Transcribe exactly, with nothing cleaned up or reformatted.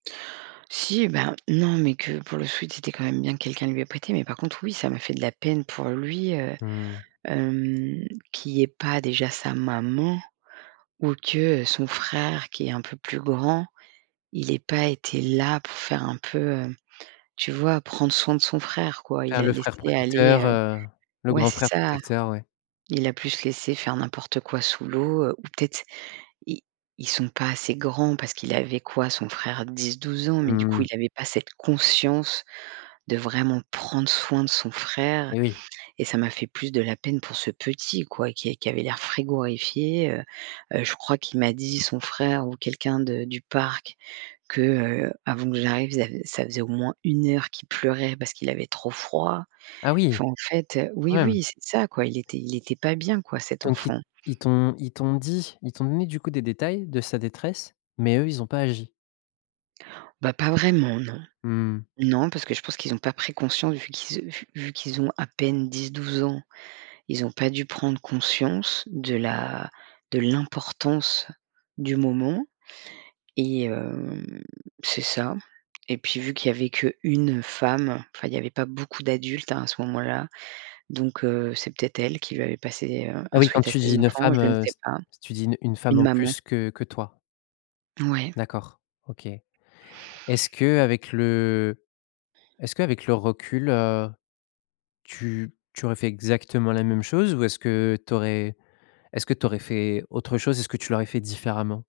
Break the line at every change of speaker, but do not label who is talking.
Si, bah, non, mais que pour le sweat, c'était, quand même, bien que quelqu'un lui ait prêté. Mais par contre, oui, ça m'a fait de la peine pour lui, heu,
Mmh.
hem, qu'il y ait pas déjà sa maman ou que, heu, son frère, qui est un peu plus grand, il est pas été là pour faire un peu, heu, tu vois, prendre soin de son frère, quoi. Il
Faire
l'a
le frère
laissé
protecteur,
aller, heu
heu, le
ouais,
grand
c'est
frère
ça.
protecteur, ouais.
Il l'a plus laissé faire n'importe quoi sous l'eau ou peut-être, i ils sont pas assez grands parce qu'il avait quoi, son frère? dix-douze ans. Mais du
Mmh
coup,
mh.
il avait pas cette conscience de vraiment prendre soin de son frère
Eh oui.
et ça m'a fait plus de la peine pour ce petit, quoi, qui qui avait l'air frigorifié, heu heu, je crois qu'il m'a dit, son frère ou quelqu'un de du parc que, heu, avant que j'arrive, zav ça faisait au moins une heure qu'il pleurait parce qu'il avait trop froid.
Ah, oui.
Enfin, en fait, heu
Quand
oui,
même.
oui, c'est ça, quoi. Il était il était pas bien, quoi, cet
Donc ils t
enfant.
ils t'ont ils t'ont dit, ils t'ont donné, du coup, des détails de sa détresse mais eux, ils ont pas agi?
Bah, pas vraiment, non.
Mmh mh.
Non, parce que je pense qu'ils ont pas pris conscience vu qu'ils, heu, vu vu qu'ils ont à peine dix-douze ans, ils ont pas dû prendre conscience de la de l'importance du moment et hem, c'est ça et puis vu qu'il y avait qu'une femme, enfin, il y avait pas beaucoup d'adultes, hein, à ce moment-là. Donc heu, c'est peut-être elle qui lui avait passé, heu,
Ah
un
oui, quand
sweat à
tu dis
ses
une
enfants.
femme,
Je ne
heu,
sais
c
pas.
tu dis une une femme
Une
en
maman.
plus que que toi?
Ouais.
D'accord. OK. Est-ce qu'avec le est-ce qu'avec le recul, heu, tu tu aurais fait exactement la même chose ou est-ce que tu aurais est-ce que tu aurais fait autre chose? Est-ce que tu l'aurais fait différemment?